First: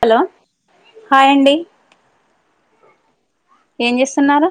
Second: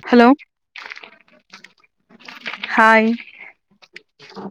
Hello hi అండి. Hi! ఏం చేస్తున్నారు?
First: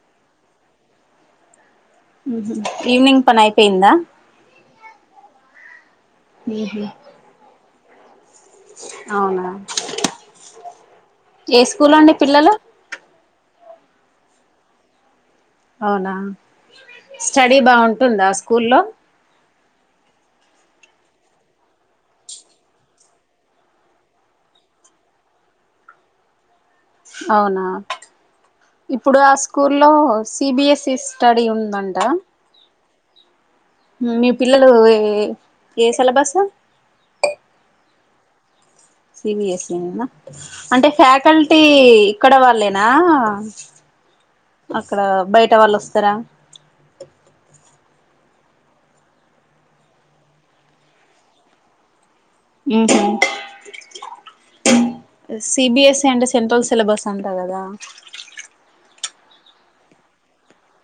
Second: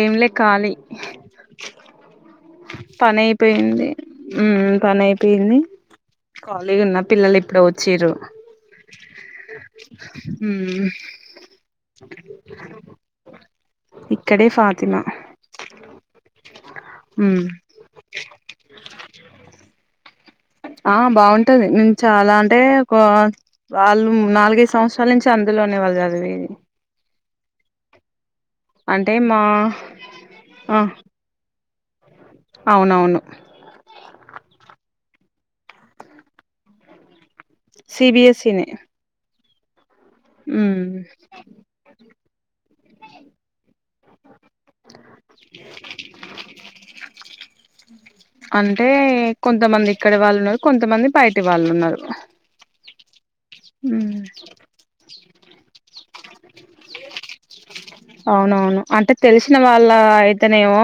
ఏంలె ఖాలీ ఈవినింగ్ పని పనైపోయింది అయిపోయిందా మ్ మ్ పనైపోయింది కాలిగున్న పిల్లల్ ఇప్పుడే వచ్చింరు. అవునా ఉమ్ ఏ స్కూల్ అండి పిల్లలు ఇక్కడే ఫాతిమ అవునా స్టడీ బాగుంటుందా ఆ స్కూల్లో ఆ బాగుంటది మ్ చాలా అంటే ఒక వాళ్ళు నాలుగైదు సంవత్సరాల నుంచి అందులోనే వాళ్ళు చదివేది. అవునా అంటే ఇప్పుడు ఆ మా స్కూల్లో ఆ సిబిఎస్ఈ స్టడీ ఉం దంట అవునవును. మీ పిల్లలు ఏ ఏ సిలబస్ సీబిఎస్ఈనే సీబిఎస్ఈనేనా అంటే ఫ్యాకల్టీ ఇక్కడ వాళ్ళేనా అక్కడా బైట వాళ్ళొస్తరా? అంటే కొంతమంది ఇక్కడి వాళ్ళున్నరు కొంతమంది బయట వాళ్ళున్నరు. మ్ హ్ మ్ సిబిఎస్ఈ అంటే సెంట్రల్ సిలబస్ అంట కదా అవునవును అంటే తెల్సిన వాళ్ళ అయితేనేమో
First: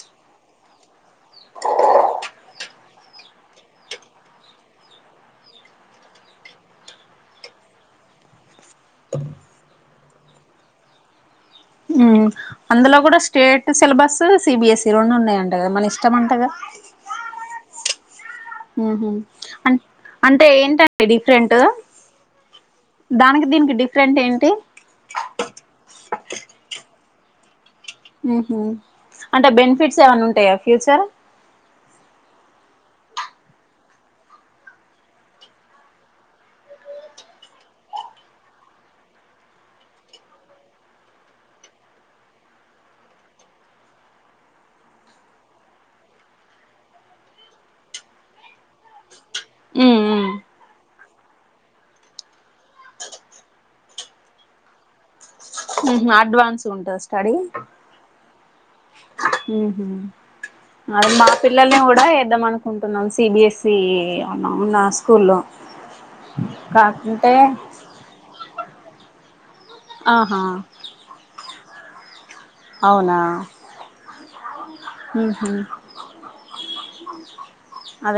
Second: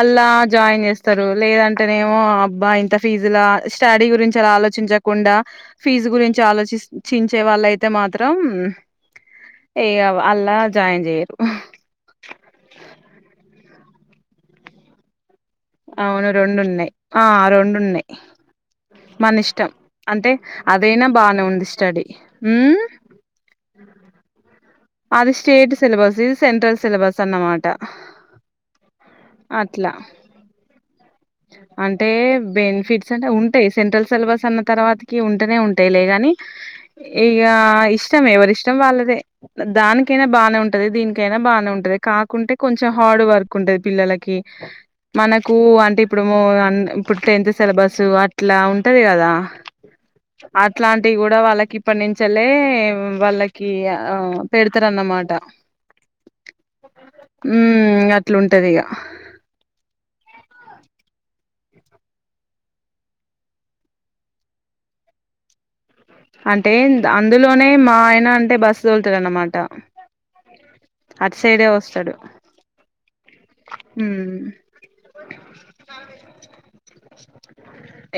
అల్లా జాయిన్ చేస్తారు లేదంటేనేమో అబ్బా ఇంత ఫీజులా స్టడీ గురించి ఆలోచిం చకుండా ఫీజు గురించే ఆలోచిస్ చించే వాల్లైతే మాత్రం ఏ ఇగ అల్లా జాయిన్ జేయరు. ఉమ్ అందులో కూడా స్టేట్ సిలబస్, సిబిఎస్ఈ రొండు ఉన్నయం అవును రొండున్నయి ఆ రొండున్నయి. ఆహ అన్ అంటే ఏంటండి అదైనా బానే డిఫరెంట్? ఉంది స్టడీ ఉమ్ దానికి దీనికి డిఫరెంట్ ఏంటి? అది స్టేట్ సిబస్ ఇది సెంట్రల్ సిలబస్ అన్నమాట ఉహ్మ్ అంటే అట్లా బెనిఫిట్స్ ఏమన్న ఉంటయా ఫ్యూచర్ అంటే బెనిఫిట్స్ అంటే ఉంటాయి సెంట్రల్ సిలబస్ అన్న తర్వాతకి ఉంటేనే ఉంటాయి లేగాని ఇగా ఇష్టం ఎవరిష్టం వాళ్ళదే దానికైన బానే ఉంటది దీనికైన బా బానే ఉంటది కాకుంటే కొంచెం హార్డ్ వర్క్ ఉంటది పిల్లలకి మనకు అంటే ఇప్పుడు అన్ ఇప్పుడు టెన్త్ సిలబస్ అట్ల ఉంటది కదా ఉమ్ ఉమ్. అట్లాంటివి కూడ వాళ్ళకి ఇప్పటి నుంచలే వాళ్ళకి ఆ పెడతారన్న మాట ఉహ్మ్ అడ్వాన్స్ గ ఉంటద స్టడీ అట్లుంటదిగ ఉహ్మ్ మా పిల్లల్ని కూడ ఎద్దం అనుకుంటున్నాం సిబిఎస్సి అన్న వున్న స్కూల్లో అ అంటే అందులోనే మా ఆయన అంటే బస్ తొల్తడు అనమాట ఆహా చడు అవునా ఉహ్మ్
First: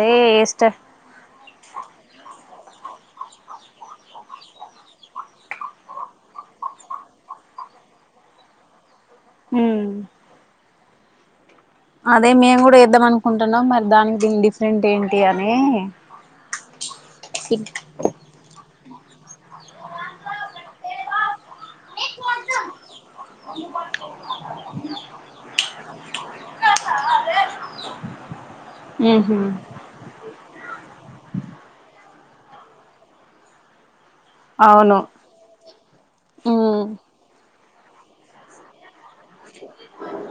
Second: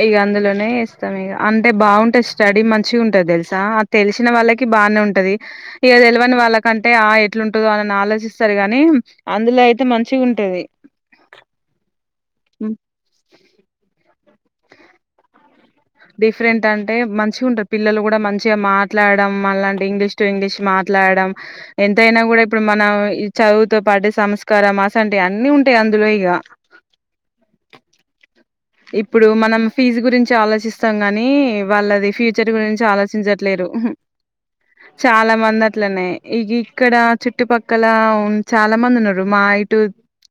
ఇగ ఎస్ట అందులోనే ఎస్తం ఇగ అంటే బాగుంటది స్టడీ మంచిగా ఉంటది తెలుసా తెలిసిన వాళ్ళకి బానే ఉంటది ఇగ తెలవని వాళ్ళకంటే ఆ ఎట్లుంటదో అనిన ఆలోచిస్తరు గాని అందులో అయితే ఉమ్ మంచిగ ఉంటది అదే మేము కూడ ఎద్దాం అనుకుంటున్నాం మరి దానికి దీనికి డిఫరెంట్ ఏంటి అని డిఫరెంట్ అం అంటే మంచిగ ఉంటారు పిల్లలు కూడా మంచిగా మాట్లాడం మళ్లాంటి ఇంగ్లీష్ టు ఇంగ్లీష్ మాట్లాడడం ఎంతయిన కూడ ఇప్పుడు మన ఈ చదువుతో పాటి సంస్కారమ్ అసంటివీ అన్ని ఉంటాయి అందులో ఇగ ర ఇప్పుడు మనం ఫీజు గురించి ఆలోచిస్తాం గాని నీ వాళ్ళది ఫ్యూచర్ గురించి ఆలోచించట్లేరు అవును చాల మంది అట్లనే ఇ ఉ ఇక్కడ చుట్టుపక్కల ఉం చాల మంది ఉన్నరు మా ఇటు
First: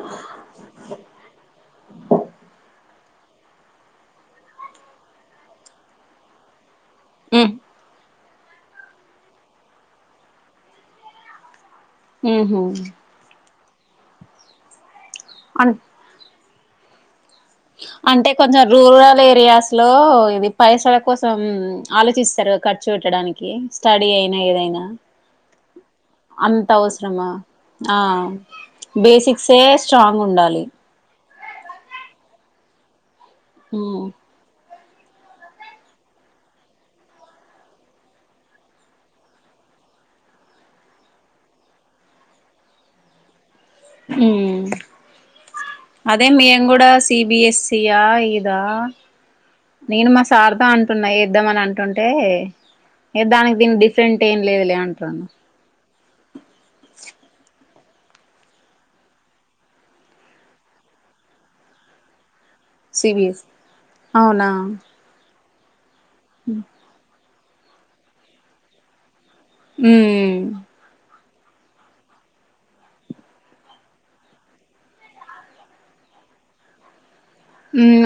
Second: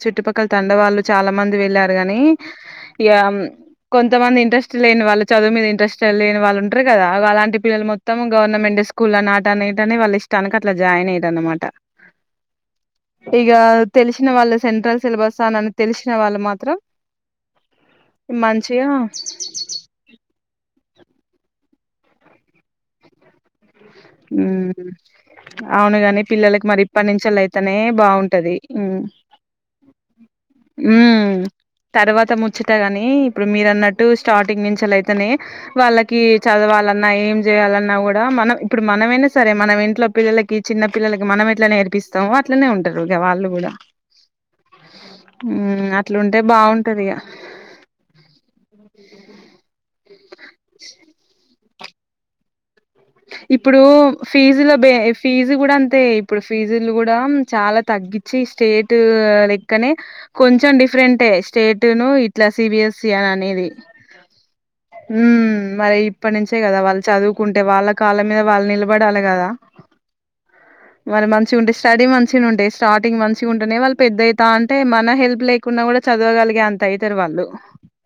చుట్టుపక్కల తండవాళ్ళు చాల మంది వెళ్ళారు గాని ఇగ కొంతమంది ఇంట్రెస్ట్ లేని వాళ్ళు చదువు మీద ఇంట్రెస్ట్ లేని వాళ్ళు ఉం ఉంటరు కదా ఉ అలాంటి పిల్లలు మొత్తము గవర్నమెంట్ స్కూల్ ఆన్ ఆటన్ ఇటన్ అని వాళ్ళ ఇష్టానికి అట్ల జాయిన్ అయ్యారు అనమాట ఉహ్మ్ ఇగ తెలిసిన వాళ్ళు సెంట్రల్ సిలబస్ అనన్ అన్ తెలిసిన వాళ్ళు మాత్రం అంటే కొంచెం మంచిగా రూరల్ ఏరియాస్ లో ఇది పైస కోసం ఆలోచిస్తరు ఖర్చు పెట్టడానికి స్టడీ అయిన మ్ ఏదైన అవునుగాని పిల్లలకి అంత మరి ఇప్పటి అవసరమా నుంచోళ్ళయితేనే ఆ బాగుంటది మ్ బేసిక్సే స్ట్రాంగ్ ఉండాలి హ్మ్ తర్వాత ముచ్చట గాని ఇప్పుడు మీరు ఉ అన్నట్టు స్టార్టింగ్ నుం లైతేనే వాళ్ళకి చదవాలన్నా ఏం చేయాలన్నా కూడ మన ఇప్పుడు మనమైన సరే మనం ఇంట్లో పిల్లలకి చిన్న పిల్లలకి మనం ఎట్ల నేర్పిస్తాము అట్లనే ఉంటారు వాళ్ళు కూడ హ్మ్ అదే అట్లుంటే మేం గూడ బాగుంటది ఇగ సిబిఎస్సీయా ఇదా నేను మా సార్ తో అంటున్న ఎద్దాం అని అంటుంటే ఏ దానికి దీనికి ఇప్పుడు డిఫరెంట్ ఏం ఫీజుల లేదులే బే అంటున్నా ఫీజు కూడా అంతే ఇప్పుడు ఫీజులు కూడా చాలా తగ్గించి స్టేట్ లెక్కనే కొంచెం డిఫరెంటే స్టేట్ ను ఇట్లా సిబిఎస్సి అని సిబిఎస్ అనేది అవునా మరి ఇప్పటి నుంచే కదా వాళ్ళు చదువుకుంటే వాళ్ళ కాలం మీద వాళ్ళు నిలబడాలి కదా ఉ మరి మంచిగా ఉంటే స్టడీ మంచిగా ఉంటాయి స్టార్టింగ్ మంచిగా ఉంటునేయి వాళ్ళు పెద్దయిత అంటే మన హెల్ప్ లేకుండా కూడా చదవలగ అంత అయితే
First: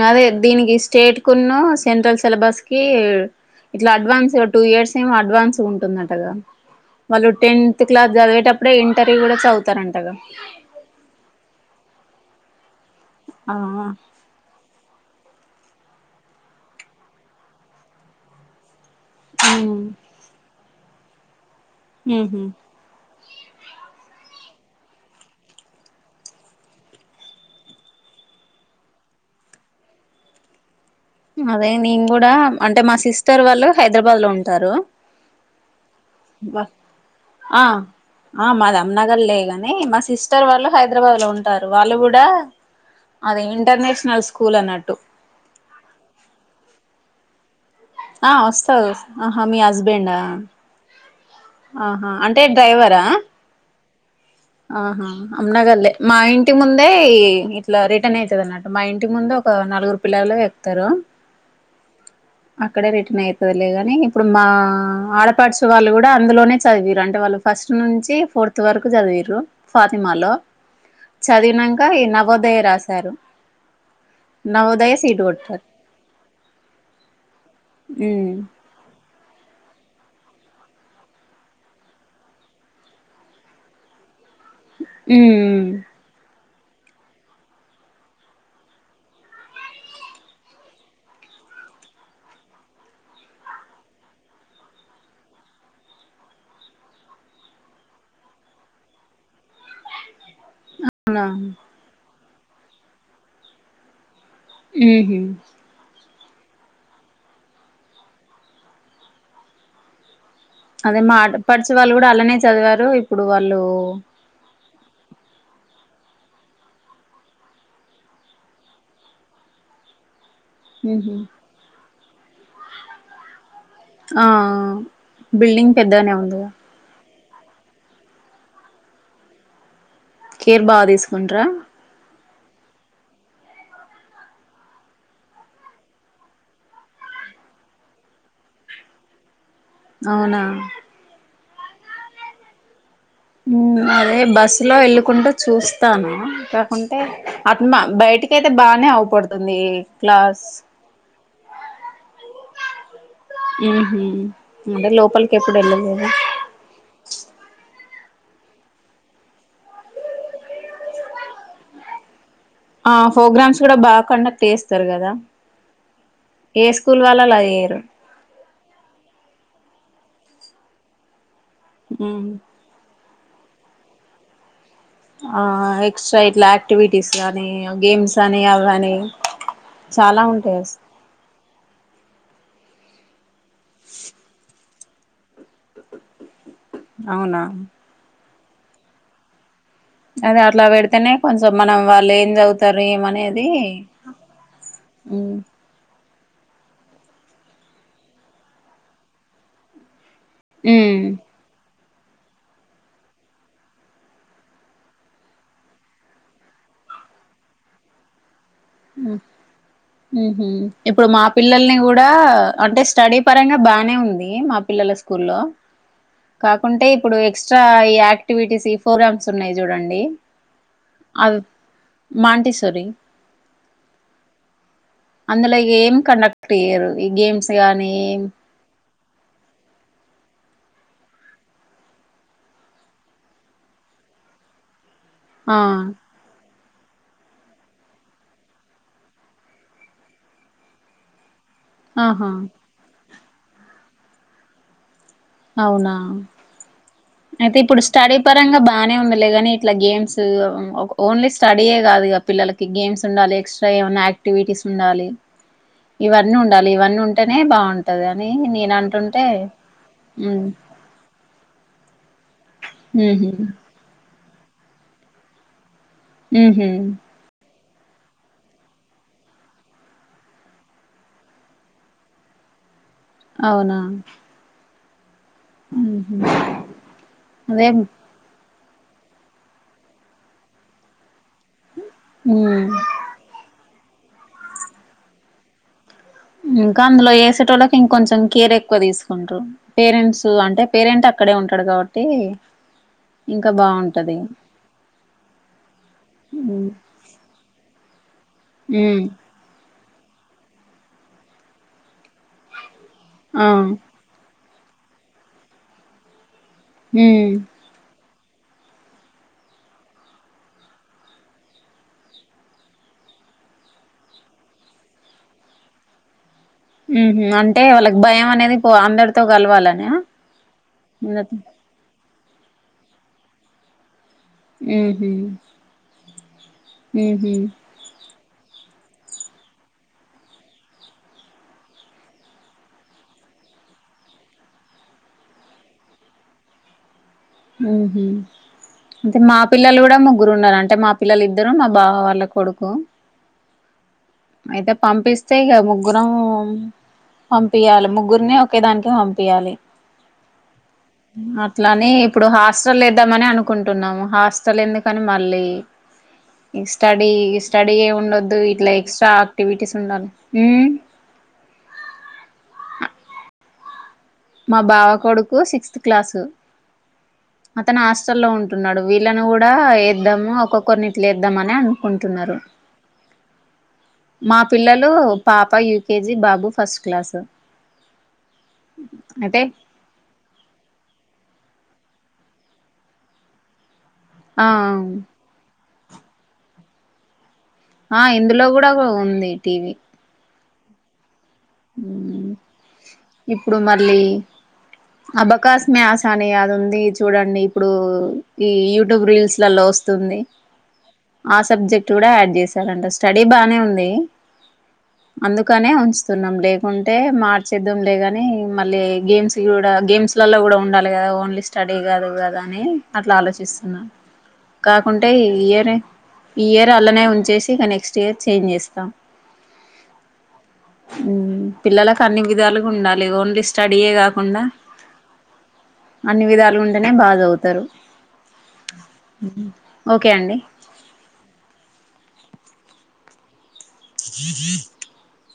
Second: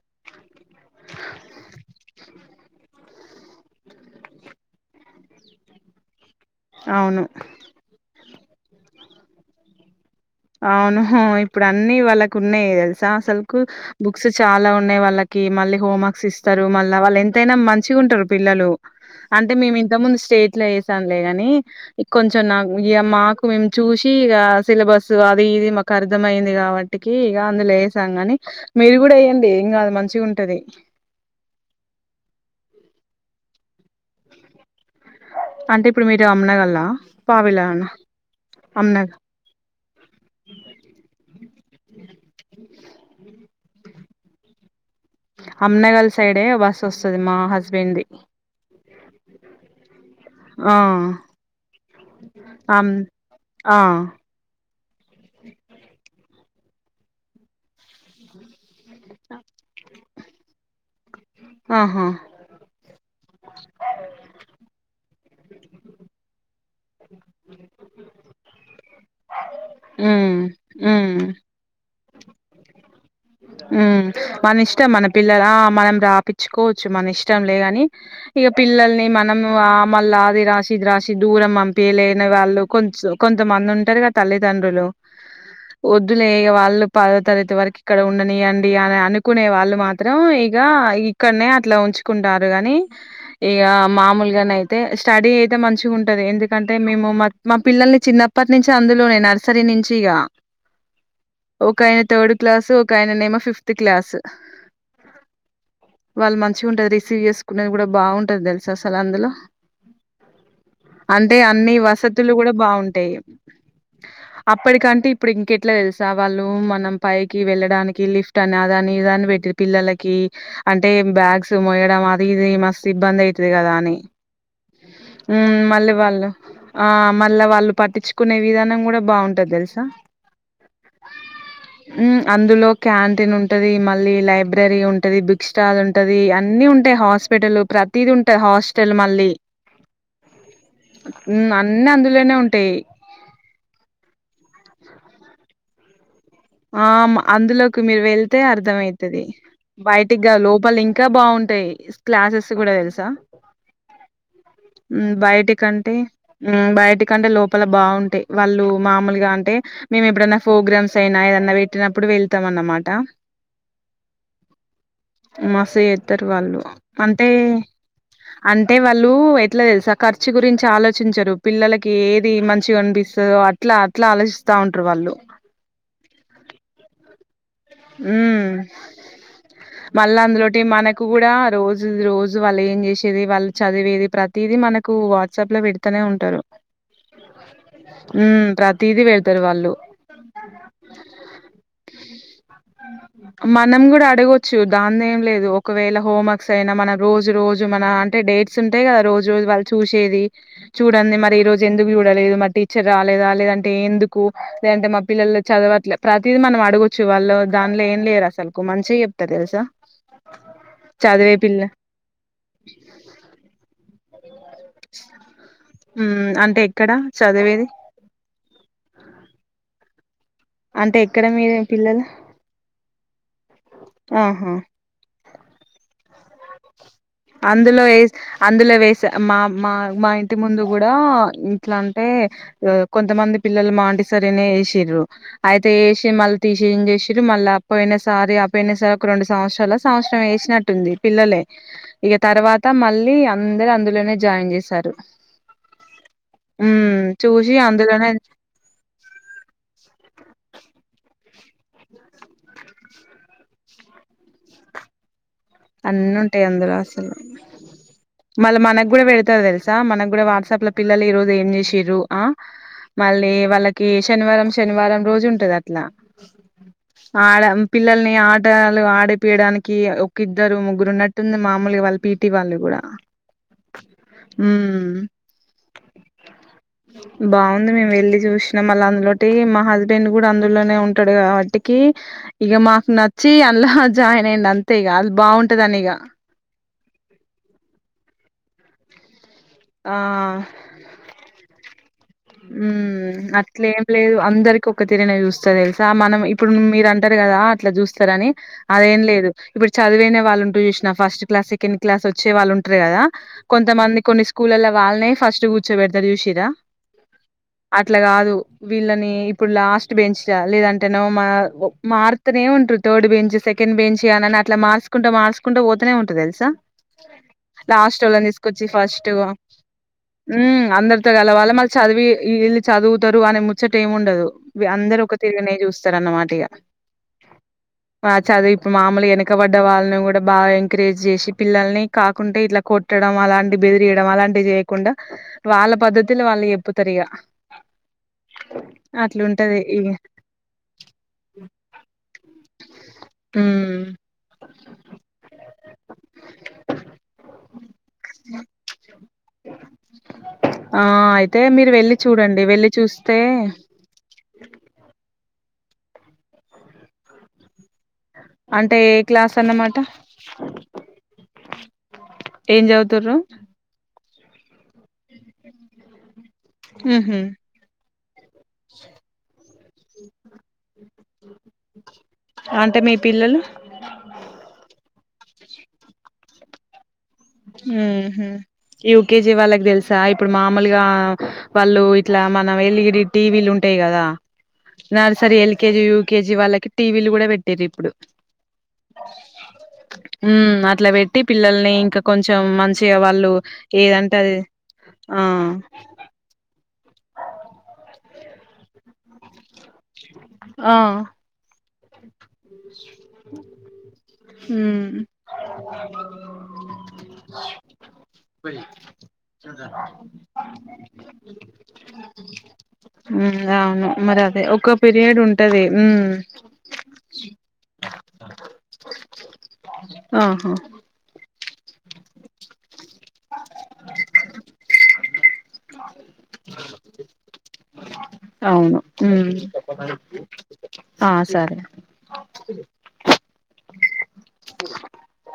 అదే దీనికి స్టేట్ కున్న సెంట్రల్ సిలబస్ కి ఇట్లా అడ్వాన్స్ టూ ఇయర్స్ ఏమో అడ్వాన్స్ ఉంటుందటగా అవును వాళ్ళు టెన్త్ క్లాస్ చదివేటప్పుడే ఇంటర్వూ కూడా చదువుతారంటగా అవును ఇప్పుడు అన్నీ వాళ్ళకు ఉన్నాయి తెలుసా ఆ అసలుకు బుక్స్ చాలా ఉన్నాయి వాళ్ళకి మళ్ళీ హోమ్వర్క్స్ ఇస్తారు మళ్ళీ వాళ్ళు ఎంతైనా మంచిగా ఉంటారు పిల్లలు అంటే మేము ఉమ్ ఇంత ముందు స్టేట్ లో వేసాంలే గాని ఉహు కొంచం నా ఇ మాకు మేము చూసి ఇక సేలబస్ అది ఇది మాకు అర్థంమయింది కాబట్టికి ఇక అందులో వసాం కాని మీరు కూడా వేయండి ఏం కాదు మంచి మంచి ఉంటది అదే నేను కూడా అంటే మా సిస్టర్ వాళ్ళు హైదరాబాద్ లో ఉంటారు అంటే ఇప్పుడు మీరు బ అమ్నగల్లా ఆ పావిలా అన్న ఆ మాది అమ్నగల్ అన్నగారు లే గాని మా సిస్టర్ వాళ్ళు హైదరాబాద్ లో ఉంటారు వాళ్ళు కూడా అది ఇంటర్నేషనల్ స్కూల్ అన్నట్టు అమ్న్నగలి సైడే బస్ వస్తది మా హస్బ ఆ వస్తాది ఆహా మీ హస్బెండ్ ఆ ఆహా అంటే అమ్ డ్రైవరా ఆ ఆహా అమ్నాగల్లే మా ఇంటి ముందే ఇట్లా రిటర్న్ అవుతుది అన్నట్టు మా ఇంటికి ముందు ఒక నలుగురు పిల్లలు ఎకుతారు ఆహా అక్కడే రిటర్న్ అవుతుది లేగాని ఇప్పుడు మా మ ఆడపాడుచ వాళ్ళు కూడా అందులోనే చదివారు అంటే వాళ్ళు ఫస్ట్ నుంచి ఫోర్త్ వరకు చదివారు ఫాతిమాలో ఉమ్ ఉమ్ చదివినక ఈ నవోదయ రాస ఉ మన ఇష్టం మన సీటు పిల్లల కొట్టారు మనం రాపిచ్చుకోవచ్చు మన ఇష్టం లేగాని ఉమ్ ఇక పిల్లల్ని మనం మళ్ళీ అది రాసి ఇది రాసి దూరం పంపలేని వాళ్ళు కొ కొంతమంది ఉంటారు కదా తల్లిదండ్రులు ఉమ్ వద్దలె వాళ్ళు పదో తరగతి వరకు ఇక్కడ ఉండని అండి అని అనుకునే వాళ్ళు మాత్రం ఇగా ఇక్కడనే అట్లా ఉంచుకుంటారు గాని ఇక మామూలుగానే అయితే స్టడీ అయితే మంచి ఉంటది ఎందుకంటే మేము మా పిల్లల ని చిన్నప్పటి నుంచి అందులోనే నర్సరీ నుంచి ఇక అవునా ఒక ఆయన థర్డ్ క్లాసు ఒక ఆయన నేమో ఫిఫ్త్ క్లాసు ఉహ్ వాళ్ళు మంచిగా ఉంటది రిసీవ్ చేసుకునేది కూడా బాగుంటది తెలుస అసలు అందులో అదే మా అంటే ఆడపడుచు అన్ని వాళ్ళు వసతులు అలానే కూడా చదివారు బాగుంటాయి ఇప్పుడు వాళ్ళు అప్పటికంటే ఇప్పుడు ఇంకెట్లా వెలిసావాళ్ళు మనం పై వెళ్ళడానికి లిఫ్ట్ అదని ఇదని పెట్టింది పిల్లలకి అంటే ఉహు బ్యాగ్స్ మోయడం ది మస్ ఇబంద ఐతుంది కదానీ ఆ ఉ బిల్డింగ్ మళ్ళీ పెద్దనే వాళ్ళు ఉందిగా ఆ మలా వాళ్ళు పట్టించుకునే విధానం కూడా బాగుంటది తెలుసా కేర్ బాగా తీసుకుంటరా మ్ అందులో క్యాంటీన్ ఉంటది, మళ్ళీ లైబ్రరీ ఉంటది, బుక్ స్టాల్ ఉంటది అన్ని ఉం టే హాస్పిటల్ ప్రతీది ఉంటాయి హాస్పిటల్ మళ్ళీ అవునా మ్ అన్నీ అందులోనే ఉంటాయి. మ్ అదే బస్సు లో వెళ్ళకుంట చూస్తాను. ఆ కాకుంటే మ అట్మా అందులోకి మీరు వెళ్తే బయటికయితే బానే అర్థమయితది. అవుపడుతుంది బయటికిగా క్లాస్ లోపల ఇంకా బావుం తై క్లాసెస్ కూడా తెలుసా? ఉహు, అంటే మ్ లోపలికి ఎప్పుడు బయటికంటే వెళ్ళలేదు మ్ బయటికంటే లోపల బావుం టే వాళ్ళు మామూలుగా అంటే మేము ఎప్పుడైన్నా ప్రోగ్రామ్స్ అయినా ఏదన్నా పెట్టినప్పుడు వె ఆ ప్రోగ్రామ్స్ కూడా బాగా కండక్ట్ చేస్తారు కదా మస ఇద్దారు వాళ్ళు ఏ స్కూల్ వాళ్ళు అంటే అలా చేయరు అంటే వాళ్ళు ఎట్లా తెలుస ఖర్చు గురించి ఆలోచించరు పిల్లలకి ఉమ్, ఏది మంచిగా అనిపి సో అట్లా అట్లా ఆలోచ ఆ ఎక్స్ట్రాలాక్టివిటీస్ల ఉ మళ్ళా చాలా ఉంటాయి అందులోటి అస్ మనకు కూడా రోజుది రోజు వాళ్ళు ఏం చేసేది, వాళ్ళు చదివేది ప్రతిది మనకు వాట్సాప్ లో పెడతనే ఉంటారు. అవునా ఉమ్ ప్రతిది వెడతరు వాళ్ళు అద అట్లా పెడితేనే కొంచం మనం వాళ్ళు ఏం చదువుతారు. ఏమనేది మనం కూడా అడగొచ్చు దానిదె ఏం ఉమ్ లేదు ఒకవే ఎలా హోమ్వర్స్ అయినా మన రోజు రోజు మన అంటేడేట్స్ ఉంటాయి కదా రోజు రోజు వాళ్ళు చూసేది. చూడండి మరి ఈ రోజు ఎం చూడలేదు మా టీచర్ రాలేదా లేదంటే, ఎందుకు లేదంటే మా పిల్లలు చదవట్లే ప్రతి మనం ఆడు కూర్చు వాళ్ళు దానిలో ఏం లేరు అసలుకు మంచిగా చెప్తా తెలుసా? ఆహ ఇప్పుడు మా చదివే పిల్ల పిల్లల్ని కూడా అంటే స్టడీ పరంగా బానే ఉంది. మా పిల్లల స్కూల్లో ఉమ్ అంటే కాకుంటే ఎక్కడ ఇప్పుడు ఎక్స్ట్రా చదివేది ఈ యాక్టివిటీస్, ఈ ప్రోగ్రామ్స్ ఉన్నాయి చూడండి. అంటే ఎక్కడ అద్ మీ మాంటిస్సోరి ఆహ అందులో ఏం కండక్ట్ ఇయ్యరు. అందులో ఏస్ అందులో వేస్ చ్చ మా మా మా ఇంటి ముందు కూడా ఇట్ల అంటే ఓబ్ కొంతమంది పిల్లలు మాంట్ ఇసరినే ఏసిర్రు ఆ అయితే ఏసి మల్ తీసేం చేసిర్రు మళ్ళ పొయిన సారి అపెనిసాకు రొండు సంవత్సరాల, సంవత్సరం ఏసినట్టుంది పిల్లలే ఇగ ఆహా తర్వాత మళ్ళీ అందర్ అందులోనే జాయిన్ చేశారు. అవునా ఉమ్ చూసి అయితె ఇప్పుడు అందులోనే స్టడీ పరంగ బానే ఉందిలే గాని ఇట్ల గేమ్ సూ మ్ ఓన్లీ స్టడీయే కాదు గ పిల్లలకి గేమ్స్ ఉండాలి. ఎక్స్ట్రా ఏమైన్నా యాక్టివిటీస్ ఉండాలి. అన్ని ఇవన్ని ఉంటాయి ఉండాలి అందులో ఇవన్నీ అసలు ఉంటెనే బావుంటది అని నేనంటుంటే ఇప్పుడు వాట్సప్ లో పిల్లలు ఈరోజు ఏం చేసిర్రు ఆ మళ్లీ ఉహు వాళ్లకీ శనివారం శనివారం రోజు ఉంటది అట్లా ఉహు ఆడమ్ పిల్లల్నీ ఆటాలు ఆడిపియడానికి అదో కిద్దరూ, ముగ్గురు ఉన్నట్టుంది మామూలుగా వాళ్ళు పీటీ వాళ్ళు కూడా అవునా ఉహు అదే బావుంది మేమ్ వెళ్ళి చూష్ ఇంగ మళ్ళ అందులొటీ మా హస్బెండ్ కూడా అందులోనే ఉంటడు కదా టికీ ఇక ఉమ్ మాక్ నచ్చీ అలా జాయిన్ అయ్యిండు అంతే గా అది బావుంటదిని ఇగ ఇంకా అందులో చేసేటోళ్ళకు ఇంకొంచెం కేర్ ఎక్కువ తీసుకుంటారు. పేరెంట్సూ ఆ అంటె పేరెంట్ అక్కడే ఉంటడు కాబట్టి ఇంకా బావుంటది. ఇంకొక తిరీనే చూస్తర్ తెలుసా మనం ఇప్పుడు మీరంటరు కదా అట్ల చూస్తరని అదేం ఉమ్ లేదు ఇప్పుడు. చదివిన వాళ్ళుంటారు చూస్నవ ఫస్ట్ క్లాస్ సెకండ్ క్లాస్ వచ్చే వాళ్ళుంటరు కదా ఆ కొంతమంది కొన్ని. స్కూలల్లో వాల్నే ఫస్ట్ కూర్చోబెడతారు చూశింర్రా. ఉమ్. వీళ్ళనీ ఇప్పుడు లాస్ట్ బెంచ్గ లేదంటేనో మనో మార్తనే ఉంటరు థర్డ్ బెంచ్. సెకెండ్ బేంచీ అని అట్ల మార్సుకుంటా మార్సుకుంటా పోతనే ఉంటరు తెల్సా. ఉహు అంటే వాళ్ళకి లాస్ట్ ఓకళ్లను భయం అనేది తీసుకొచ్చి పో ఫస్ట్. అందరితో కలవాలనా ఉమ్ అందరితో కలవాలి మళ్ళీ చ. ఇవి ఇళ్ళు చదువుతరు అనే ముచ్చట ఏమి ఉండదు అందరు ఉహు ఒక తిరుగనే చూస్తరు అన్నమాట ఇక. ఉహు. వా చదువు ఇప్పుడు మామూలుగా ఇట్లా వెనుకబడ్డ వాళ్ళని కూడా బాగా ఎంకరేజ్ చేసి పిల్లల్ని కాకుంటే ఇట్ల కొట్టాటం. అలాంటివి బెదిరియడం అలాంటివి చేయకుండా వాళ్ళ పద్ధతిలో వాళ్లు చేప్పుతారిగ. ఉహు. అంటె మా అట్లుంటది పిల్లలు ఇగ. కూడ ముగ్గురు ఉన్నారు అంటె మా పిల్లలు ఇద్దరూ మా బావ వాళ్ళ కొడుకు. ఉమ్. అయితే పంపిస్తే ఇక ముగ్గురమ్. పంపియాలి ముగ్గురిని ఒకే దాంట్లో పంపియాలి. ఆహ్ అయితే మీరు వెళ్ళి చూ. హాస్టలేద్ధామని అనుకుంటున్నాము హాస్టల్ ఎందుకని. మల్లీ ఈ స్టడీ స్టడీయే. ఉండొద్దు ఇట్లా అంటే ఏ ఎక్స్ట్రా క్లాస్ ఆక్టివిటీస్ అన్నమాట? ఉండాలి ఉమ్. ఏం చదువుతుండ్రు. మా బావ కొడుకు సిక్స్త్ క్లాసు. ఉహు. అతను హాస్టల్లో ఉంటున్నాడు వీళ్ళని కూడా ఏద్దాము ఒక్కొక్కరిని. లేద్దామనే అనుకుంటున్నారు అంటే మీ పిల్లలు? మా పిల్లలూ. పాప యూకేజి బాబు ఫస్ట్ క్లాసు. ఉహు యూకేజి అయితే వాళ్ళకి తెల్సా ఇప్పుడు మామూల్గా. వాళ్లూ ఇట్లా మన ఎల్ఇడి టీవీలు ఉంటాయి కదా ఆ నర్సరీ ఎల్. యుకేజీ యుకేజీ వాళ్ళకి టీవీలు కూడా పెట్. ఆహ్ ఇందులో కూడా ఉంది టీవీ. ఉమ్ అట్లా పెట్టి పిల్లల్ని ఇంకా. కొంచెం మంచిగా వాళ్ళు ఇప్పుడు మళ్ళీ ఏదంటేది ఆహ్. అబకాస్ మ్యాస్ అని అది ఉంది చూడండి ఇప్పుడు ఈ యూట్యూబ్ రీల్స్ లలో వస్తుంది ఆ ఆ సబ్జెక్ట్. చూడ యాడ్ చేసారంట స్టడీ బానే ఉంది ఉమ్ అందుకనే ఉమ్. వస్తున్నాం లేకుంటే మార్చేద్దాంలే కానీ మళ్ళీ గేమ్స్ కూడా గేమ్స్ లలో కూడా ఉండాలి కదా. ఓన్లీ స్టడీ కాదు కదా అని అట్లా ఉమ్ ఆలోచిస్తున్నాను అవును మరి అదే ఒక కాకుంటే పీరియడ్ ఈ ఉంటది ఇయరే. ఉమ్ ఈ ఇయర్ అండ్లనే ఉంచేసి ఇంకా నెక్స్ట్ ఇయర్ చేంజ్ చేస్తా. ఆహా. ఉమ్ పిల్లలకు అన్ని విధాలుగా ఉండాలి ఓన్లీ స్టడీయే కాకుండా. అన్ని విధాలుగా ఉంటేనే బాగా చదువుతారు. అవును ఉమ్ ఓకే అండి ఆహ్ సరే. హ